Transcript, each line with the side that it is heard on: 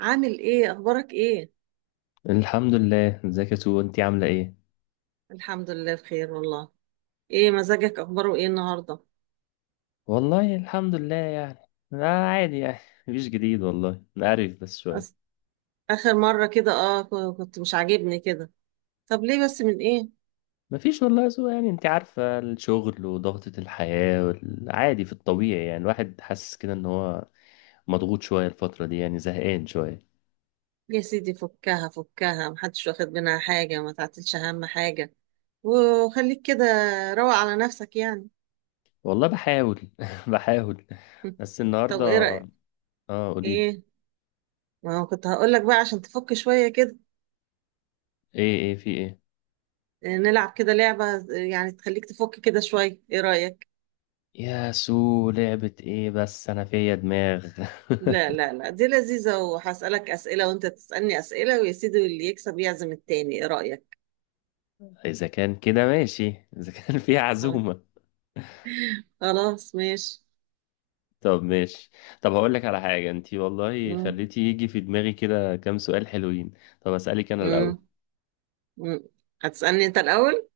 right: عامل ايه؟ اخبارك ايه؟
left: الحمد لله، ازيك يا سو؟ انتي عاملة ايه؟
right: الحمد لله بخير والله. ايه مزاجك؟ اخباره ايه النهارده؟
left: والله الحمد لله يعني. لا عادي يعني. مفيش جديد والله عارف، بس شوية.
right: أس... اخر مره كده كنت مش عاجبني كده. طب ليه بس؟ من ايه؟
left: مفيش والله يا سو، يعني انتي عارفة الشغل وضغطة الحياة والعادي في الطبيعي، يعني الواحد حاسس كده ان هو مضغوط شوية الفترة دي، يعني زهقان شوية.
right: يا سيدي فكها فكها، محدش واخد منها حاجه، ما تعتلش اهم حاجه. وخليك كده. روق على نفسك يعني.
left: والله بحاول بحاول. بس النهاردة
right: طب ايه رايك؟
left: اه قوليلي.
right: ايه؟ ما هو كنت هقول لك بقى عشان تفك شويه كده.
left: ايه ايه في ايه؟
right: نلعب كده لعبه، يعني تخليك تفك كده شويه، ايه رايك؟
left: يا سو لعبة ايه بس انا فيا دماغ
right: لا لا لا، دي لذيذة، وهسألك أسئلة وأنت تسألني أسئلة، ويا سيدي اللي يكسب يعزم التاني، إيه رأيك؟
left: اذا كان كده ماشي، اذا كان فيها
right: طيب.
left: عزومة.
right: خلاص ماشي.
left: طب ماشي. طب هقول لك على حاجة، انتي والله
right: مم.
left: خليتي يجي في دماغي كده كام سؤال حلوين. طب هسألك انا الأول.
right: مم. مم. هتسألني أنت الأول؟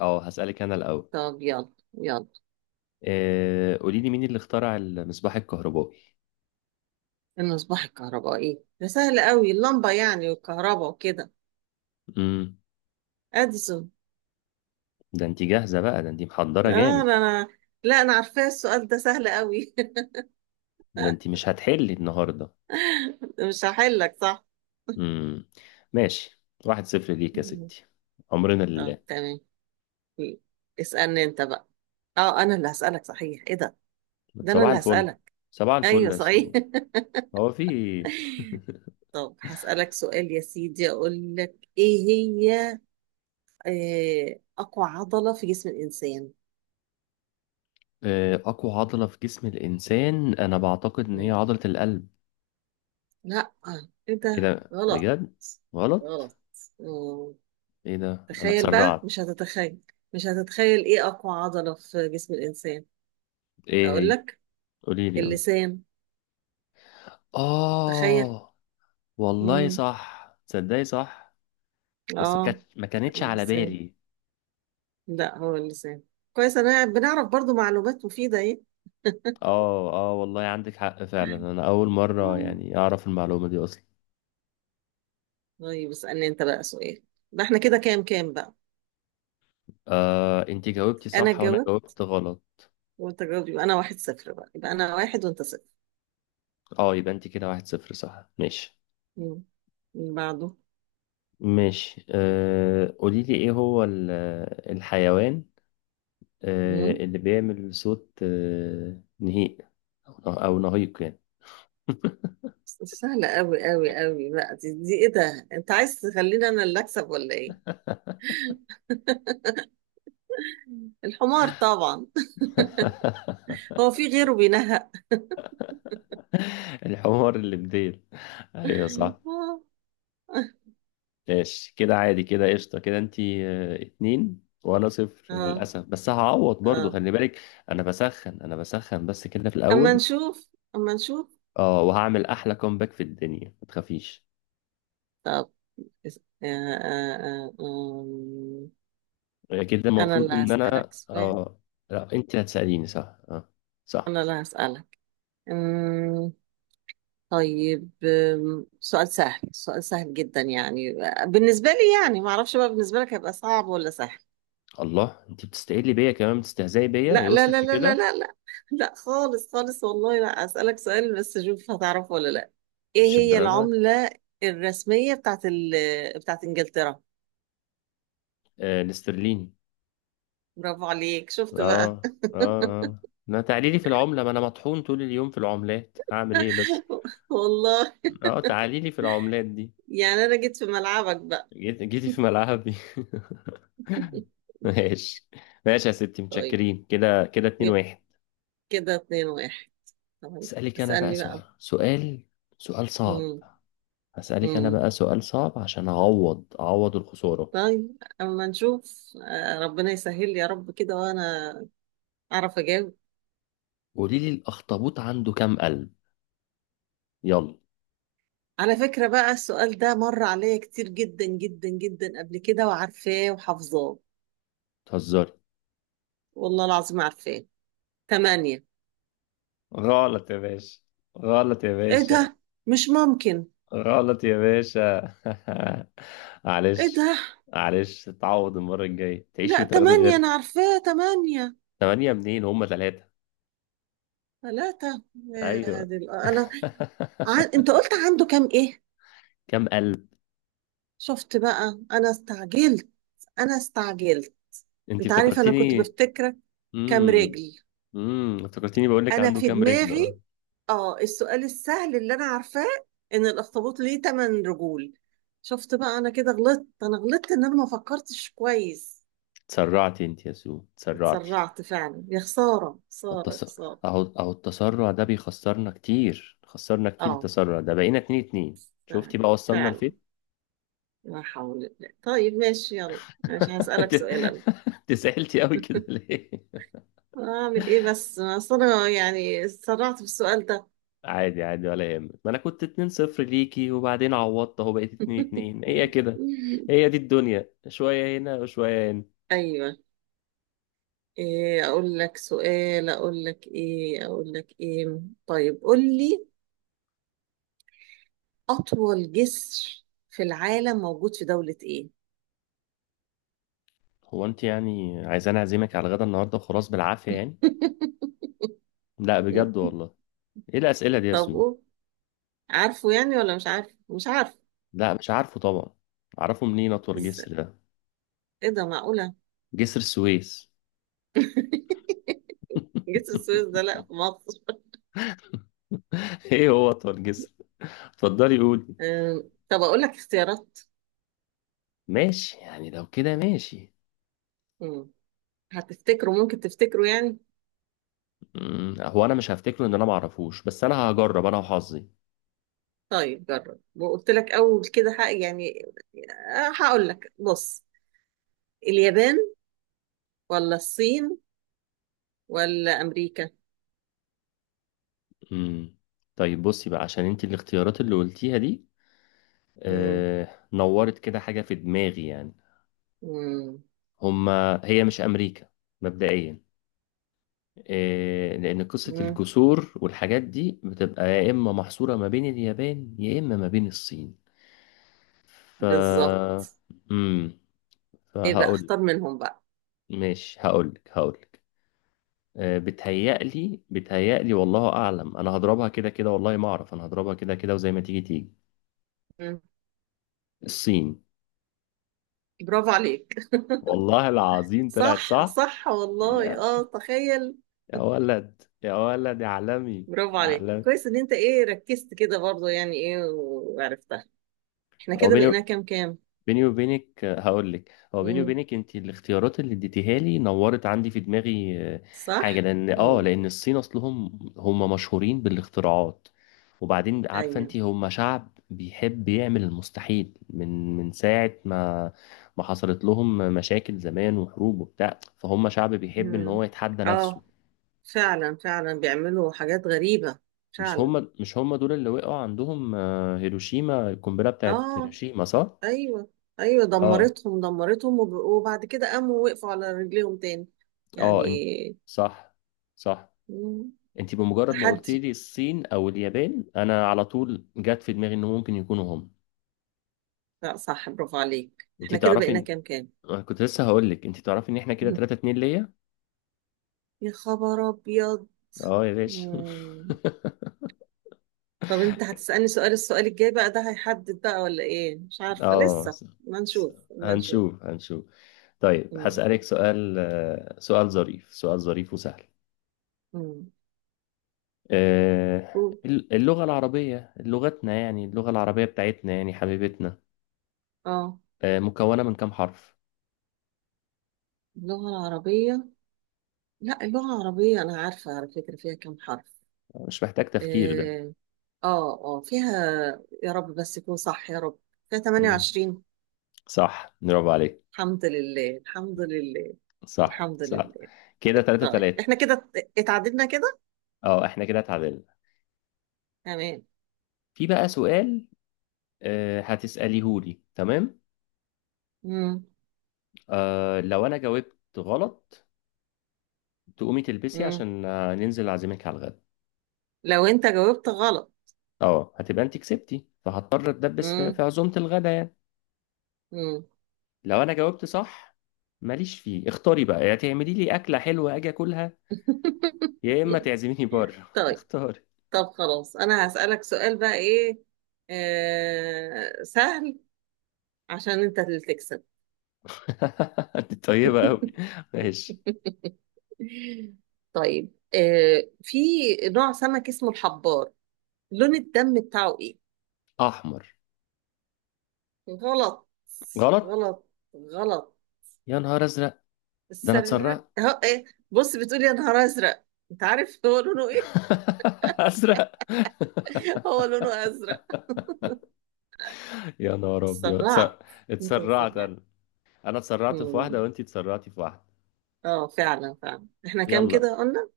left: اه هسألك انا الأول.
right: طب يلا يلا.
left: قولي لي مين اللي اخترع المصباح الكهربائي؟
right: المصباح الكهربائي ده سهل قوي، اللمبة يعني والكهرباء وكده.
left: امم.
right: أديسون.
left: ده انتي جاهزة بقى، ده انتي
right: آه.
left: محضرة جامد.
right: أنا. لا أنا عارفاه، السؤال ده سهل قوي.
left: ده انتي مش هتحلي النهاردة.
right: مش هحلك صح؟
left: امم. ماشي، واحد صفر ليك يا
right: مم.
left: ستي. عمرنا
right: طب
left: لله.
right: تمام. اسألني أنت بقى. اه انا اللي هسألك، صحيح ايه ده، ده انا
left: صباح
right: اللي
left: الفل،
right: هسألك.
left: صباح الفل
right: ايوه
left: يا
right: صحيح.
left: سو. هو في إيه؟
right: طب هسألك سؤال يا سيدي، أقول لك إيه هي أقوى عضلة في جسم الإنسان؟
left: أقوى عضلة في جسم الإنسان أنا بعتقد إن هي
right: مم.
left: عضلة القلب.
right: لا. إيه
left: ايه
right: ده،
left: ده
right: غلط.
left: بجد؟ غلط.
right: غلط. مم.
left: ايه ده انا
right: تخيل بقى،
left: اتسرعت.
right: مش هتتخيل. مش هتتخيل إيه أقوى عضلة في جسم الإنسان.
left: ايه
right: أقول
left: هي؟
right: لك.
left: قولي لي اه.
right: اللسان. تخيل.
left: آه، والله
right: مم.
left: صح، تصدقي صح، بس
right: آه،
left: ما كانتش على
right: اللسان.
left: بالي.
right: لا هو اللسان. كويس، أنا بنعرف برضو معلومات مفيدة، إيه.
left: اه اه والله عندك حق فعلا، انا اول مره
right: مم.
left: يعني اعرف المعلومه دي اصلا.
right: طيب اسألني أنت بقى سؤال. ده إحنا كده كام كام بقى؟
left: آه انت جاوبتي
right: أنا
left: صح وانا
right: اتجاوبت
left: جاوبت غلط.
right: وانت جاوب، يبقى انا واحد صفر، بقى يبقى انا واحد وانت صفر.
left: اه يبقى انت كده واحد صفر صح، ماشي.
right: مم. من بعده.
left: ماشي قولي لي ايه هو الحيوان
right: مم.
left: اللي بيعمل صوت نهيق، أو نهيق يعني.
right: بس سهلة قوي قوي قوي بقى، دي ايه ده، انت عايز تخليني انا اللي اكسب ولا ايه؟ الحمار طبعا. هو في غيره بينهق؟
left: الحمار اللي بديل. أيوة صح.
right: اه.
left: ماشي كده، عادي كده، قشطة كده، أنتي اتنين وأنا صفر
right: اه
left: للأسف، بس هعوض برضو
right: اه.
left: خلي بالك. أنا بسخن أنا بسخن بس كده في
right: اما
left: الأول.
right: نشوف اما نشوف.
left: أه وهعمل أحلى كومباك في الدنيا ما تخافيش.
right: طب آه آه آه آم،
left: كده
right: انا
left: المفروض
right: اللي
left: إن
right: هسألك
left: أنا
right: سؤال.
left: أه. لا أنتي هتسأليني صح أه. صح.
right: انا اللي هسألك. طيب سؤال سهل، سؤال سهل جدا يعني بالنسبة لي، يعني ما اعرفش بقى بالنسبة لك هيبقى صعب ولا سهل.
left: الله، انت بتستقلي بيا كمان، بتستهزئي بيا، هي
right: لا لا لا
left: وصلت
right: لا لا
left: لكده؟
right: لا لا. لا خالص خالص والله، لا أسألك سؤال بس، شوف هتعرفه ولا لا. ايه
left: مش
right: هي
left: الدرجه دي.
right: العملة الرسمية بتاعت بتاعت انجلترا؟
left: آه الاسترليني.
right: برافو عليك، شفت بقى.
left: اه اه. اه ما تعالي لي في العمله، ما انا مطحون طول اليوم في العملات، هعمل ايه بس.
right: والله.
left: اه تعالي لي في العملات دي.
right: يعني انا جيت في ملعبك بقى.
left: جيت جيتي في ملعبي ماشي. ماشي يا ستي،
right: طيب،
left: متشكرين، كده كده اتنين
right: يبقى
left: واحد.
right: كده اتنين واحد. طيب
left: اسألك انا بقى
right: اسألني بقى.
left: سؤال صعب. هسألك انا بقى
right: امم.
left: سؤال صعب عشان اعوض الخسارة.
right: طيب اما نشوف، ربنا يسهل يا رب كده، وانا اعرف اجاوب.
left: قولي لي الاخطبوط عنده كام قلب؟ يلا.
right: على فكرة بقى، السؤال ده مر عليا كتير جدا جدا جدا قبل كده، وعارفاه وحافظاه،
left: تهزري؟
right: والله العظيم عارفاه. تمانية.
left: غلط يا باشا، غلط يا
right: ايه
left: باشا،
right: ده؟ مش ممكن.
left: غلط يا باشا
right: ايه
left: معلش،
right: ده؟
left: معلش تعوض المرة الجاية، تعيش
right: لا
left: وتاخدي
right: تمانية،
left: غير.
right: انا عارفاه تمانية.
left: ثمانية منين؟ هما ثلاثة.
right: ثلاثة؟ يا
left: أيوة
right: دي انا انت قلت عنده كام ايه؟
left: كم قلب؟
right: شفت بقى، انا استعجلت. انا استعجلت.
left: أنت
right: انت عارف انا كنت
left: افتكرتيني.
right: بفتكرك. كام
left: امم.
right: رجل.
left: افتكرتيني بقول لك
right: انا
left: عنده
right: في
left: كام رجل أه.
right: دماغي اه السؤال السهل اللي انا عارفاه، ان الاخطبوط ليه تمن رجول. شفت بقى، انا كده غلطت، انا غلطت ان انا ما فكرتش كويس.
left: تسرعتي أنت يا سو، تسرعتي.
right: اتسرعت فعلا، يا خسارة خسارة
left: والتص...
right: خسارة.
left: أهو أهو التسرع ده بيخسرنا كتير، خسرنا كتير
right: اه
left: التسرع ده، بقينا اتنين اتنين،
right: فعلا
left: شفتي بقى وصلنا
right: فعلا.
left: لفين.
right: لا حول الله. طيب ماشي يلا. ماشي هسألك
left: انت
right: سؤال انا.
left: انت زعلتي قوي كده ليه؟
right: اعمل ايه بس، اصل انا يعني اتسرعت في السؤال ده.
left: عادي عادي ولا يهمك، ما انا كنت 2-0 ليكي وبعدين عوضت اهو بقيت 2-2، هي كده. هي دي الدنيا، شوية هنا وشوية هنا.
right: ايوه. ايه اقول لك سؤال، اقول لك ايه، اقول لك ايه. طيب قول لي، أطول جسر في العالم موجود في دولة إيه؟
left: هو انت يعني عايزاني اعزمك على الغدا النهارده وخلاص بالعافية يعني؟ لا بجد والله، ايه الأسئلة دي يا
right: طب
left: سو؟
right: قول، عارفه يعني ولا مش عارف؟ مش عارف.
left: لا مش عارفه طبعا، اعرفه منين اطول
right: إز-
left: جسر ده؟
right: إيه ده، معقولة؟
left: جسر السويس
right: جسر السويس ده؟ لأ، في مصر.
left: ايه هو اطول جسر؟ اتفضلي قولي.
right: طب أقول لك اختيارات.
left: ماشي يعني لو كده ماشي.
right: مم. هتفتكره؟ ممكن تفتكره يعني؟
left: مم، هو انا مش هفتكره ان انا معرفوش، بس انا هجرب انا وحظي.
right: طيب جرب، وقلت لك أول كده حق يعني، هقول لك بص، اليابان ولا الصين ولا أمريكا؟
left: مم. طيب بصي بقى، عشان انت الاختيارات اللي قلتيها دي
right: مم.
left: نورت كده حاجة في دماغي يعني.
right: مم.
left: هما هي مش امريكا مبدئيا، آه لان قصة
right: مم.
left: الجسور والحاجات دي بتبقى يا اما محصورة ما بين اليابان يا اما ما بين الصين. ف
right: بالظبط.
left: مم.
right: إيه بقى،
left: فهقول
right: اختار منهم.
left: ماشي، هقولك. بتهيألي والله أعلم، أنا هضربها كده كده، والله ما أعرف، أنا هضربها كده كده وزي ما تيجي تيجي.
right: بقى
left: الصين.
right: برافو عليك.
left: والله العظيم طلعت
right: صح
left: صح.
right: صح والله،
left: يا
right: تخيل.
left: يا ولد، يا ولد يا عالمي.
right: برافو
left: يا
right: عليك،
left: عالمي.
right: كويس ان انت ايه ركزت كده برضه يعني، ايه وعرفتها. احنا
left: هو
right: كده
left: بيني
right: بقينا كام كام؟
left: بيني وبينك هقول لك هو بيني
right: امم.
left: وبينك، انت الاختيارات اللي اديتيها لي نورت عندي في دماغي حاجه
right: صح.
left: لان اه
right: امم.
left: لان الصين اصلهم هم مشهورين بالاختراعات. وبعدين عارفه
right: ايوه.
left: انت هم شعب بيحب يعمل المستحيل من ساعه ما حصلت لهم مشاكل زمان وحروب وبتاع، فهم شعب بيحب ان
right: امم.
left: هو يتحدى نفسه.
right: اه فعلا فعلا، بيعملوا حاجات غريبة. فعلا.
left: مش هم دول اللي وقعوا عندهم هيروشيما، القنبله بتاعت
right: اه.
left: هيروشيما صح؟
right: ايوه. ايوه
left: اه
right: دمرتهم دمرتهم، وبعد كده قاموا، وقفوا على رجليهم تاني يعني.
left: اه. انت صح صح.
right: مم.
left: انت بمجرد ما قلت
right: تحدي.
left: لي الصين او اليابان انا على طول جت في دماغي انه ممكن يكونوا هم.
right: لا صح، برافو عليك.
left: انت
right: احنا كده
left: تعرفي
right: بقينا
left: إن-
right: كام كام؟
left: أنا كنت لسه هقول لك انت تعرفي ان احنا كده 3 2 ليا.
right: يا خبر ابيض.
left: اه يا باشا
right: مم. طب انت هتسألني سؤال، السؤال الجاي بقى ده هيحدد بقى ولا ايه، مش عارفة
left: اه
right: لسه،
left: س-
right: ما
left: س-
right: نشوف ما نشوف.
left: هنشوف هنشوف. طيب
right: مم.
left: هسألك سؤال سؤال ظريف وسهل.
right: مم. قول.
left: اللغة العربية لغتنا يعني، اللغة العربية بتاعتنا يعني حبيبتنا.
right: اه.
left: مكونة من كام حرف؟
right: اللغة العربية. لا، اللغة العربية انا عارفة على فكرة فيها كم حرف.
left: مش محتاج تفكير ده.
right: اه فيها، يا رب بس يكون صح يا رب، فيها
left: مم.
right: 28.
left: صح برافو عليك،
right: الحمد لله الحمد لله.
left: صح
right: الحمد
left: صح.
right: لله.
left: كده تلاتة
right: طيب
left: تلاتة.
right: احنا كده اتعددنا كده.
left: اه احنا كده اتعادلنا.
right: تمام.
left: في بقى سؤال هتسأليهولي تمام.
right: مم.
left: لو انا جاوبت غلط، تقومي تلبسي
right: مم.
left: عشان ننزل اعزمك على الغدا.
right: لو انت جاوبت غلط.
left: اه هتبقى انت كسبتي، فهضطر اتدبس في
right: مم.
left: عزومة الغدا يعني.
right: مم.
left: لو انا جاوبت صح ماليش فيه، اختاري بقى، يا تعملي لي اكلة حلوة اجي اكلها، يا اما تعزميني بره
right: طيب.
left: اختاري.
right: طب خلاص انا هسألك سؤال بقى ايه، آه سهل، عشان انت اللي تكسب.
left: انت طيبة قوي. ماشي.
right: طيب في نوع سمك اسمه الحبار، لون الدم بتاعه ايه؟
left: احمر.
right: غلط.
left: غلط.
right: غلط. غلط.
left: يا نهار ازرق. ده انا
right: السر
left: اتسرعت.
right: هو ايه؟ بص بتقولي يا نهار ازرق، انت عارف هو لونه ايه؟
left: ازرق.
right: هو لونه ازرق.
left: يا نهار ابيض
right: اتسرعت. انت
left: اتسرعت
right: اتسرعت.
left: انا. انا اتسرعت في واحده وانتي اتسرعتي في واحده.
right: اه فعلا فعلا، احنا كام
left: يلا.
right: كده قلنا؟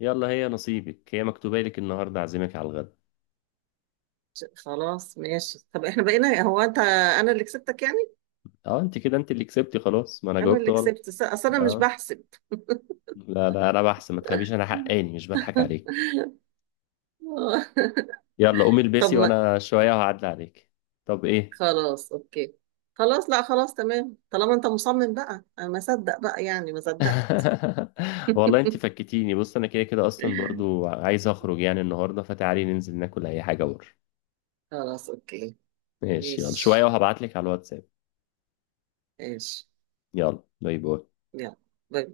left: يلا هي نصيبك، هي مكتوبه لك النهارده اعزمك على الغدا.
right: خلاص ماشي. طب احنا بقينا، هو انت انا اللي كسبتك يعني؟
left: اه انت كده، انت اللي كسبتي خلاص، ما انا
right: انا
left: جاوبت
right: اللي كسبت
left: غلط.
right: اصل انا مش
left: اه.
right: بحسب.
left: لا لا انا بحسن ما تخافيش، انا حقاني مش بضحك عليك.
right: آه.
left: يلا قومي
right: طب
left: البسي
right: ما
left: وانا شويه وهعدي عليك. طب ايه.
right: خلاص اوكي. خلاص، لا خلاص تمام، طالما انت مصمم بقى انا ما اصدق بقى يعني، ما اصدق.
left: والله انت فكتيني، بص انا كده كده اصلا برضو عايز اخرج يعني النهارده، فتعالي ننزل ناكل اي حاجه بره.
right: خلاص اوكي.
left: ماشي يلا، شوية
right: ماشي.
left: وهبعتلك على الواتساب.
right: ماشي.
left: يلا باي باي.
right: يلا. باي.